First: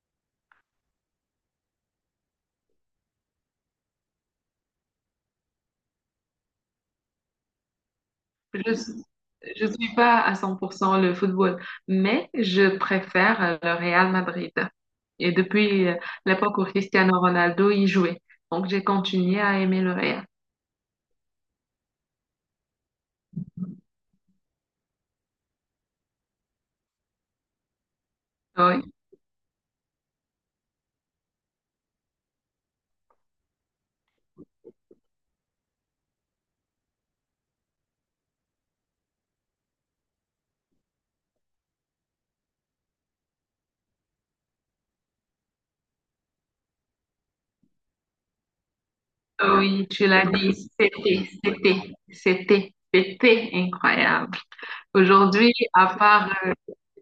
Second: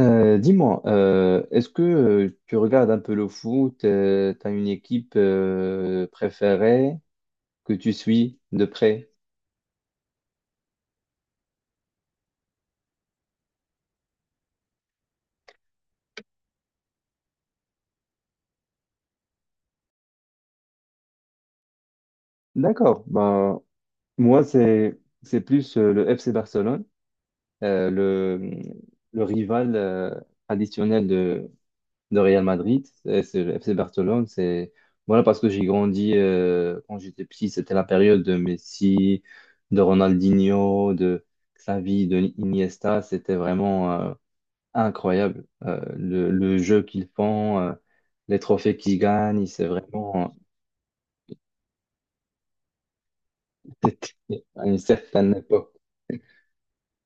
Est-ce que tu regardes un peu le foot, t'as une équipe préférée que tu suis de Je près? je suis pas à 100% le football, mais je préfère le Real Madrid. Et depuis l'époque où Cristiano Ronaldo y jouait, donc j'ai continué à aimer le Real. D'accord. Ben, moi, c'est plus le FC Barcelone, euh, le, Oui, le rival traditionnel de Real Madrid. C'est le FC Barcelone. C'est voilà parce que j'ai grandi quand j'étais petit, c'était la période de Messi, de Ronaldinho, de Xavi, de Iniesta. C'était vraiment incroyable. Le jeu qu'ils font, les trophées qu'ils gagnent, c'est oui, tu l'as vraiment dit, c'était incroyable. c'était à une certaine Aujourd'hui, époque. à part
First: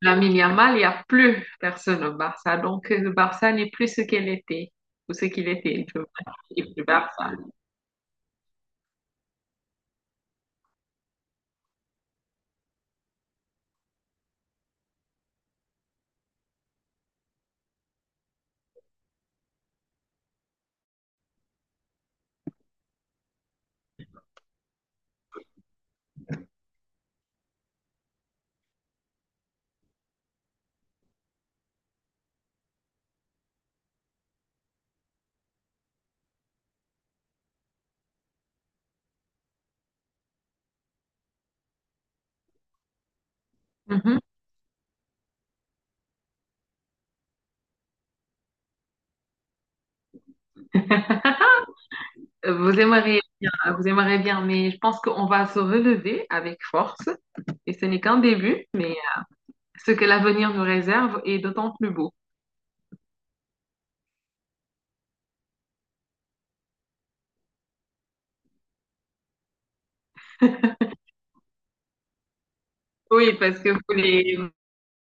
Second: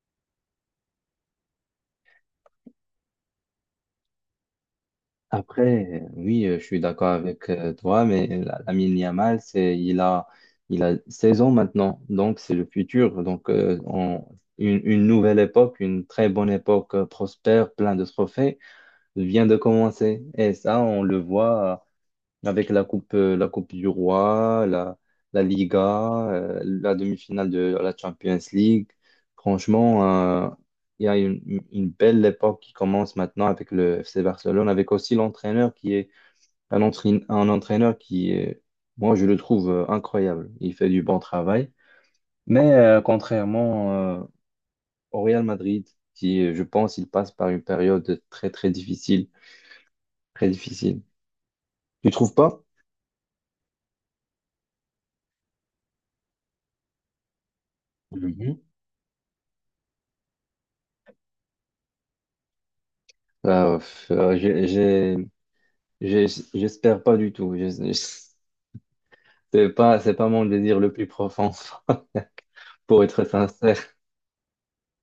Lamine Yamal, il n'y a plus personne au Barça. Donc, le Barça n'est plus ce qu'elle était, ou ce qu'il était. Après, Je veux dire, oui, il je est suis plus d'accord Barça. avec toi, mais Lamine Yamal, il a 16 ans maintenant, donc c'est le futur. Donc, une nouvelle époque, une très bonne époque prospère, plein de trophées, vient de commencer. Et ça, on le voit avec la coupe du Roi, la Liga, la demi-finale de la Champions League. Franchement, euh, il y a une belle époque qui commence maintenant avec le FC Barcelone, avec aussi l'entraîneur qui est un entraîneur qui est, moi, je le trouve incroyable. Il fait du bon travail. Mais contrairement Mhm. euh, au Real Madrid, qui, je pense, il passe par une période très, très difficile, très difficile. Tu trouves pas? Vous aimeriez bien, vous aimeriez bien, mais je pense qu'on va se relever avec force et ce n'est qu'un Mhm. début, mais ce que l'avenir nous réserve est d'autant plus beau. Pff, j'ai- J'espère pas du tout. C'est pas mon désir le plus profond, pour être Oui, parce que sincère.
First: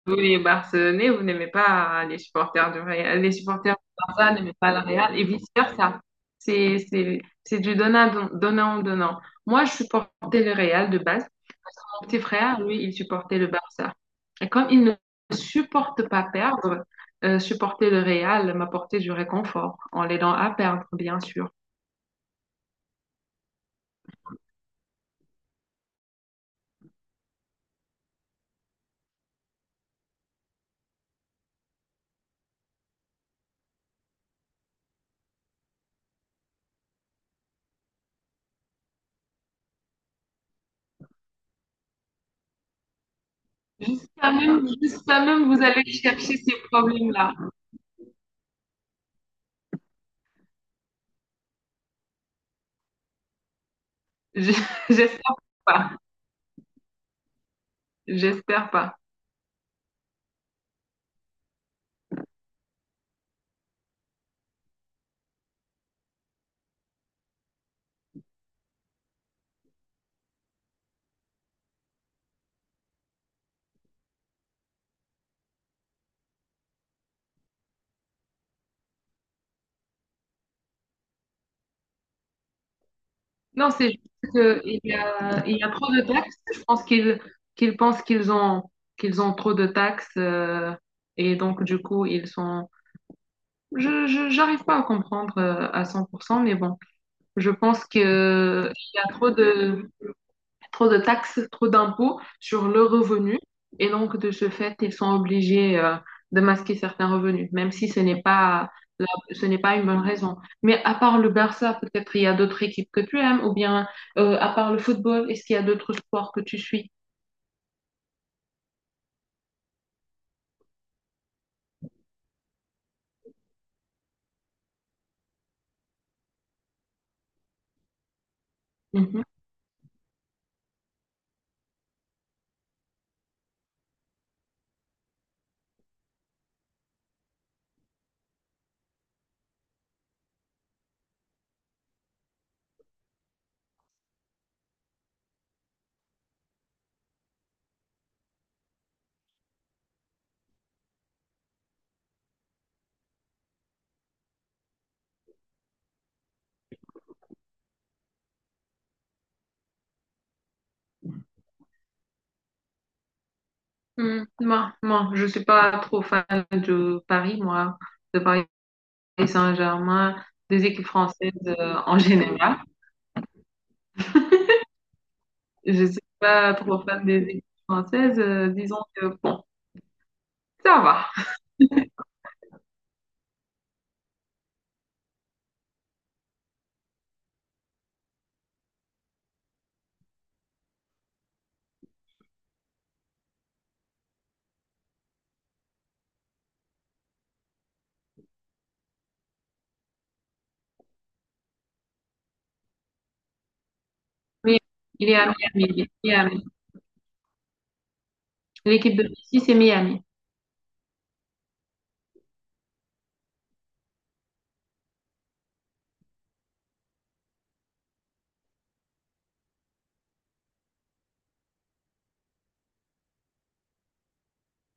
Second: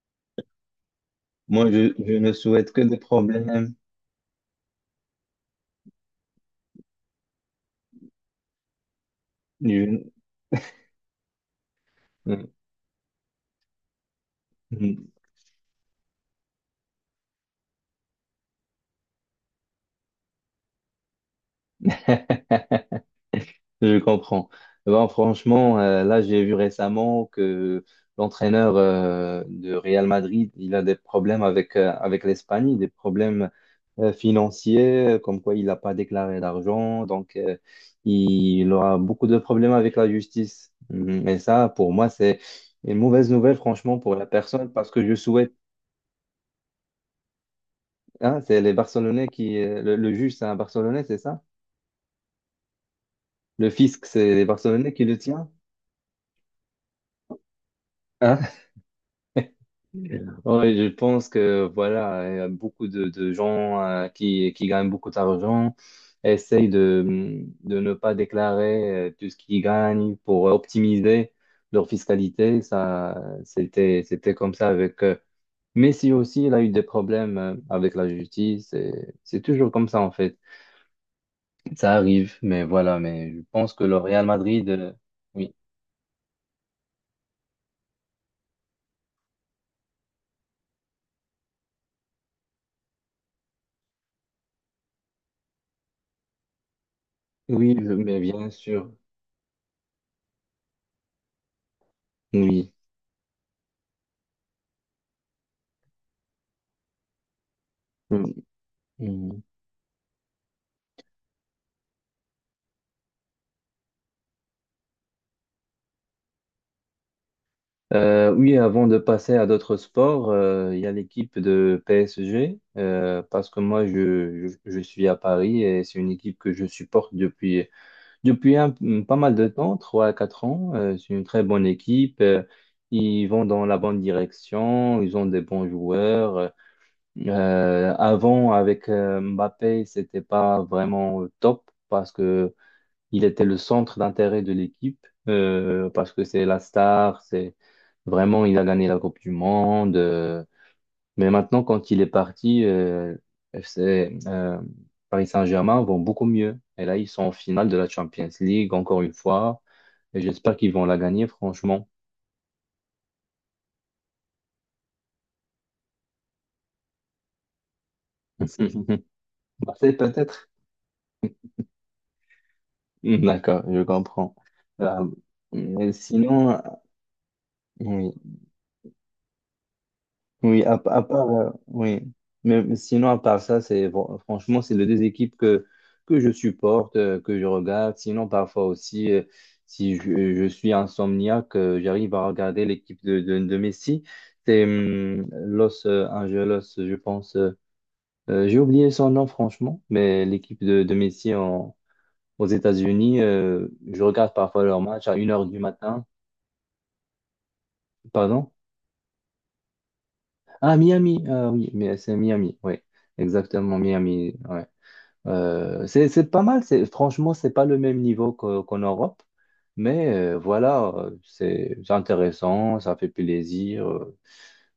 vous les Barcelonais, vous n'aimez Moi, pas je les ne supporters souhaite du que des Real, les problèmes. supporters du Barça n'aiment pas le Real et vice-versa. C'est du donnant, donnant, donnant. Moi, je Je- supportais le Real de base. Mon petit frère, lui, il supportait le Barça. Et comme il ne euh, supporte pas perdre, supporter le Real m'apportait du réconfort en l'aidant à perdre, bien sûr. Je comprends. Eh ben, franchement, là, j'ai vu récemment que l'entraîneur de Real Madrid, il a des problèmes avec, avec l'Espagne, des problèmes financiers, comme quoi il n'a pas déclaré d'argent. Donc, il aura beaucoup de problèmes avec la justice. Mm. Et ça, pour moi, c'est une mauvaise nouvelle, franchement, pour la Jusqu'à même, personne, parce que je jusqu'à souhaite… même, vous allez chercher ces problèmes-là. Hein, c'est les Barcelonais qui… le juge, c'est un Barcelonais, c'est ça? Le fisc, c'est les Je- Barcelonais qui le J'espère tient? pas. Hein? J'espère pas. Ouais, je pense que voilà, il y a beaucoup de gens qui gagnent beaucoup d'argent essayent de ne pas déclarer tout ce qu'ils gagnent pour optimiser leur fiscalité. Ça, c'était comme ça avec Messi aussi, il a eu des problèmes avec la justice. Et c'est toujours comme ça en fait. Ça arrive, mais voilà, mais je Non, pense que c'est le Real juste Madrid, oui, il y a trop de taxes. Je pense qu'ils pensent qu'ils ont trop de taxes et donc, du coup, ils sont. J'arrive pas à comprendre à 100%, mais bon. Je pense qu'il mais bien sûr, y a trop de taxes, trop d'impôts sur oui. le revenu. Et donc, de ce fait, ils sont obligés de masquer certains revenus, même si la- Mm. ce n'est pas une bonne raison. Mais à part le Barça, peut-être il y a d'autres équipes que tu aimes, ou bien à part le football, est-ce qu'il y a d'autres sports que tu suis? Oui, avant de passer à d'autres sports, il y a l'équipe de PSG, parce que moi, je suis à Paris et c'est une équipe que je supporte depuis pas Mhm. mal de temps, 3 à 4 ans. C'est une très bonne équipe. Euh, ils vont dans la bonne direction, ils ont des bons joueurs. Avant, avec Mbappé, c'était pas vraiment top. Parce que il était le centre d'intérêt de l'équipe parce que c'est la star, c'est vraiment, il a gagné la Coupe du Monde. Euh, mais maintenant, quand il est parti, euh, FC, euh, Paris Saint-Germain vont beaucoup mieux. Et là, ils sont en finale de la Champions League, encore une fois. Et j'espère qu'ils vont la gagner, franchement. Hmm, je suis pas trop fan de Paris, de Paris Marseille, Saint-Germain, peut-être. des équipes françaises en général. D'accord, je comprends. Euh, Je mais suis pas sinon, trop fan des équipes oui. françaises, disons que bon, Oui, ça à va. part, oui. Mais sinon, à part ça, c'est franchement, c'est les deux équipes que je supporte, que je regarde. Sinon, parfois aussi, si je, je suis insomniaque, j'arrive à regarder l'équipe de Messi. C'est Los Angeles, je pense. J'ai oublié son nom, franchement, mais l'équipe de Messi aux États-Unis, je regarde Oui, parfois leur match il à est une à heure du Miami. matin. Miami. Pardon? L'équipe de Messi, c'est Miami. Ah, Miami. Ah oui, mais c'est Miami, oui. Exactement, Miami. Ouais. C'est pas mal, c'est, franchement, c'est pas le même niveau qu'en Europe, mais c'est intéressant, ça fait plaisir. Euh,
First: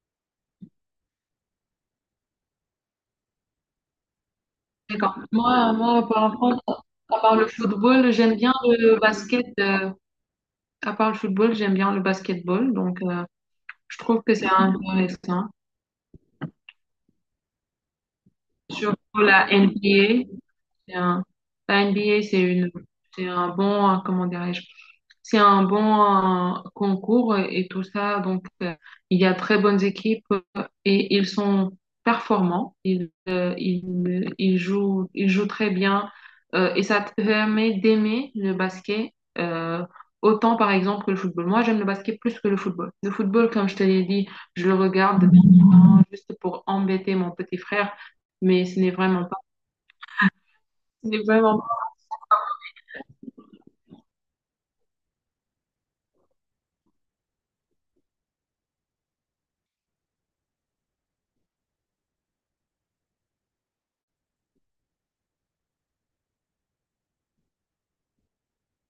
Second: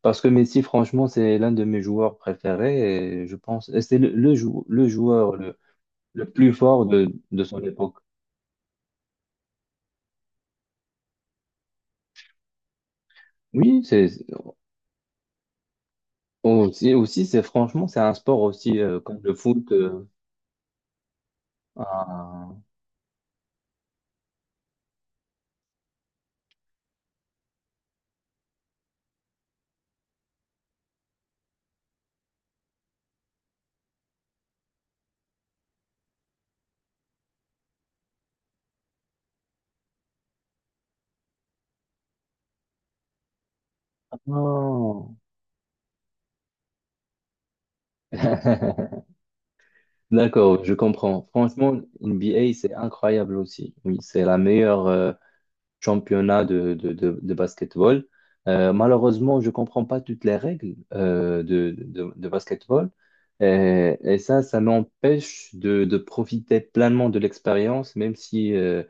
parce que Messi, franchement, c'est l'un de mes joueurs préférés et je pense, et c'est le D'accord. joueur le Par plus contre, fort à part de le son époque. football, j'aime bien le basket. À part le football, j'aime bien le basketball. Donc, Oui, je c'est trouve que c'est intéressant. Aussi, c'est franchement, c'est un sport aussi comme Surtout le la foot. NBA. Euh, C'est un, la NBA, ah. C'est un bon, comment dirais-je, c'est un bon concours et tout ça. Donc, il y a très bonnes équipes et ils sont performants. Ils jouent très bien et ça te permet d'aimer le basket euh, autant, par exemple, que le football. Moi, j'aime le basket plus que le football. Le football, comme je te l'ai dit, je le Oh. regarde vraiment juste pour embêter mon petit frère, mais ce n'est vraiment pas. D'accord, je Ce n'est comprends. vraiment. Franchement, NBA, c'est incroyable aussi. Oui, c'est la meilleure championnat de basketball. Malheureusement, je comprends pas toutes les règles de basketball. Et ça, ça m'empêche de profiter pleinement de l'expérience, même si euh,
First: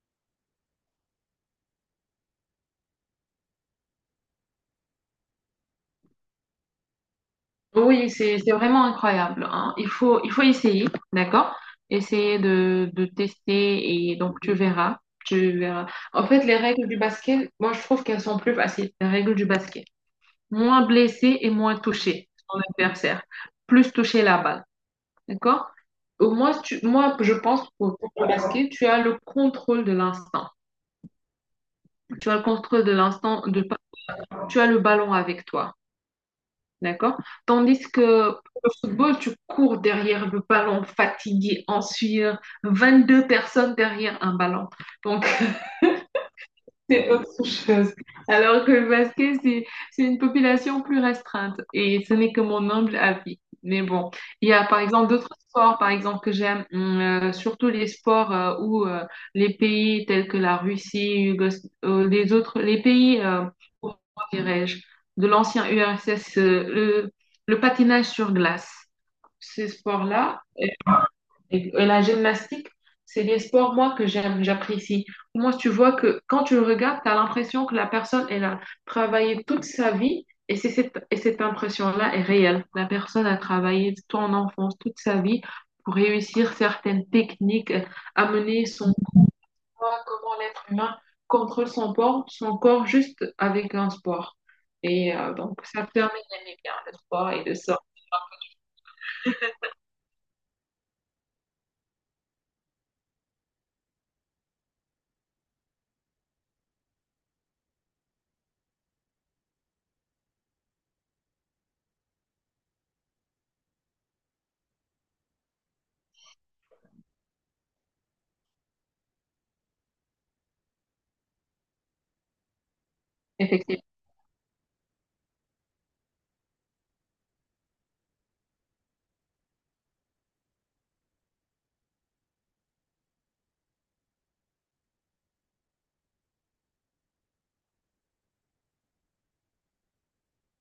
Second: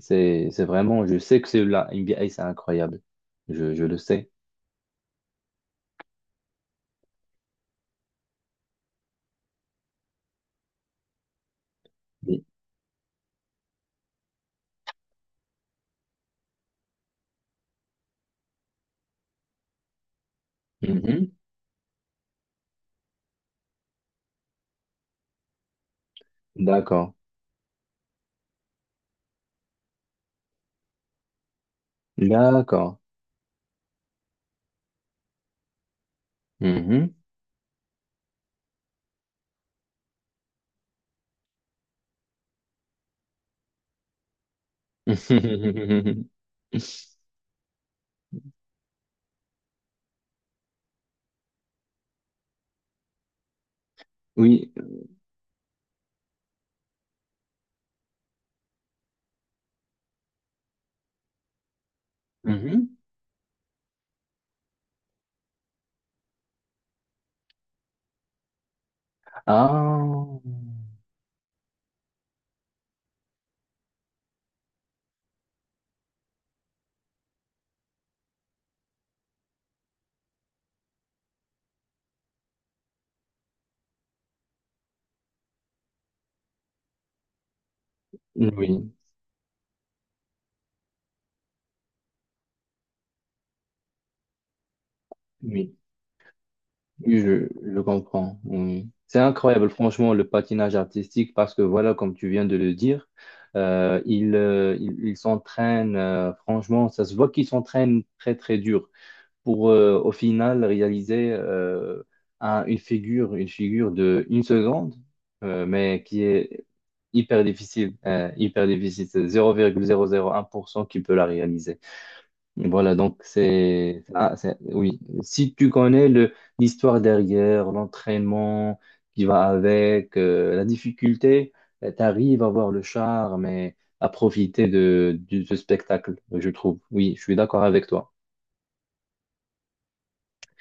c'est, c'est vraiment, je sais que c'est la NBA, c'est incroyable. Je le sais. Oui, c'est vraiment incroyable, hein. Il faut essayer, d'accord? Oui. De tester et donc tu verras. Tu verras. En fait, les règles du basket, moi, je trouve qu'elles sont plus faciles, les règles du basket. Moins Mhm. blessé et moins touché son adversaire. Plus toucher la balle, d'accord? Au moins, D'accord. Je pense que pour le basket, tu as le contrôle de l'instant. Tu as le contrôle de D'accord. l'instant, de, tu as le ballon avec toi. Mhm. D'accord? Tandis que pour le football, tu cours derrière le ballon, fatigué, en sueur, deux personnes derrière un ballon. Donc, c'est autre chose. Alors que le basket, c'est une population plus restreinte. Et ce n'est que mon humble avis. Mais bon, il y a Oui. par exemple d'autres sports, par exemple, que j'aime, surtout les sports où les pays tels que la Russie, les Mhm. pays, comment dirais-je, de l'ancien URSS, le patinage sur glace. Ces Ah, sports-là, et la gymnastique, c'est les sports, moi, que j'aime, j'apprécie. Moi, tu vois que quand tu le regardes, tu as l'impression que la personne, elle a travaillé toute sa vie et et cette impression-là est réelle. La personne a travaillé ton enfance, toute sa vie pour réussir certaines techniques, amener oui, son poids, comment l'être humain contrôle son corps juste avec un sport. Et donc, oui. ça permet d'aimer bien le Oui, sport et de ça. je comprends. Oui. C'est incroyable, franchement, le patinage artistique, parce que voilà, comme tu viens de le dire, ils s'entraînent, franchement, ça se voit qu'ils s'entraînent très, très dur pour au final réaliser une figure de une seconde, mais qui est hyper difficile, hyper difficile. C'est 0,001% qui peut la réaliser. Voilà, donc Effectivement. c'est ah, oui. Si tu connais le l'histoire derrière, l'entraînement qui va avec, la difficulté, tu arrives à voir le charme et à profiter de ce spectacle, je trouve. Oui, je suis d'accord avec toi.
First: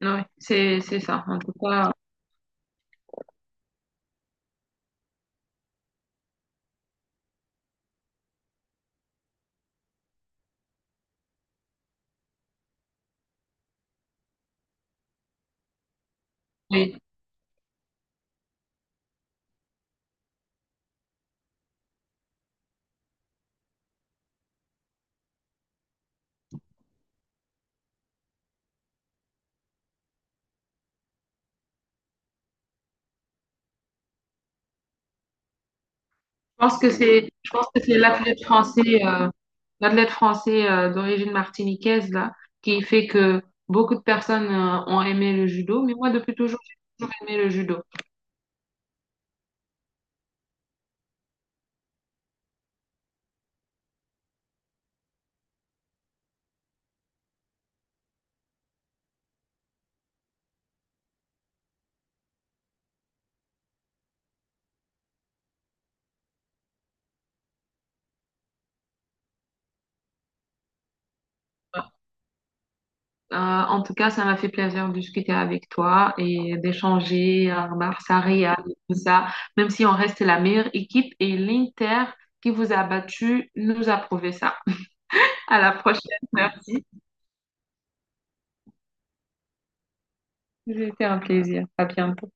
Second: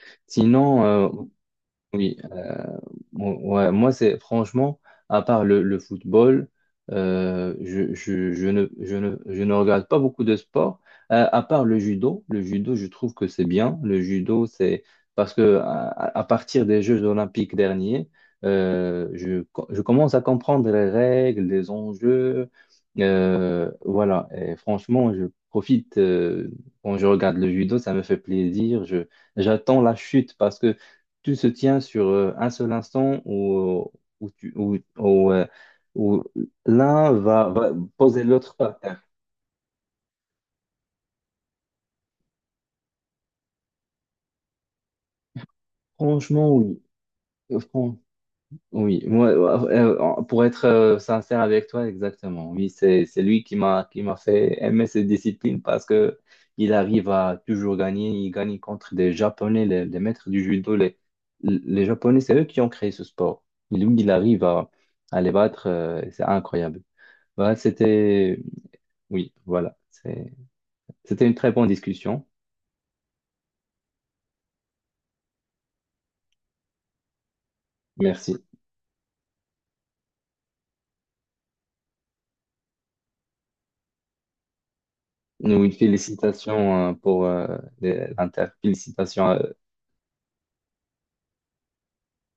Ouais, Sinon, c'est euh, ça. En tout cas, Oui, euh, ouais, moi c'est franchement, à part le football, je ne regarde pas beaucoup de sports, à part le judo. Le judo, je trouve que c'est bien. Le judo, c'est parce que à partir des oui. Jeux olympiques derniers, je commence à comprendre les règles, les enjeux. Voilà, et franchement, je profite quand je regarde le judo, ça me fait plaisir. J'attends la chute parce que tout se tient sur un seul instant où, où, tu- où- où, où l'un Je pense va que c'est poser l'athlète l'autre par français, terre. D'origine martiniquaise là, qui fait que beaucoup de personnes ont aimé le judo. Mais moi, depuis Franchement, toujours, j'ai oui. toujours aimé le Euh, judo. Fran- oui, moi, pour être sincère avec toi, exactement. Oui, c'est lui qui m'a fait aimer cette discipline parce que il arrive à toujours gagner. Il gagne contre des Japonais, les maîtres du judo. Les Japonais, c'est eux qui ont créé ce sport. Lui, il arrive à les battre. Euh, c'est incroyable. Voilà, c'était… Oui, voilà. C'était une très bonne discussion. En tout cas, ça m'a fait plaisir de discuter avec toi et d'échanger à Merci. Barça-Real et tout ça. Même si on reste la meilleure équipe et l'Inter qui vous a battu nous a prouvé ça. À Nous, une la prochaine. Merci. félicitation pour l'Inter. Félicitations C'était un plaisir. À bientôt.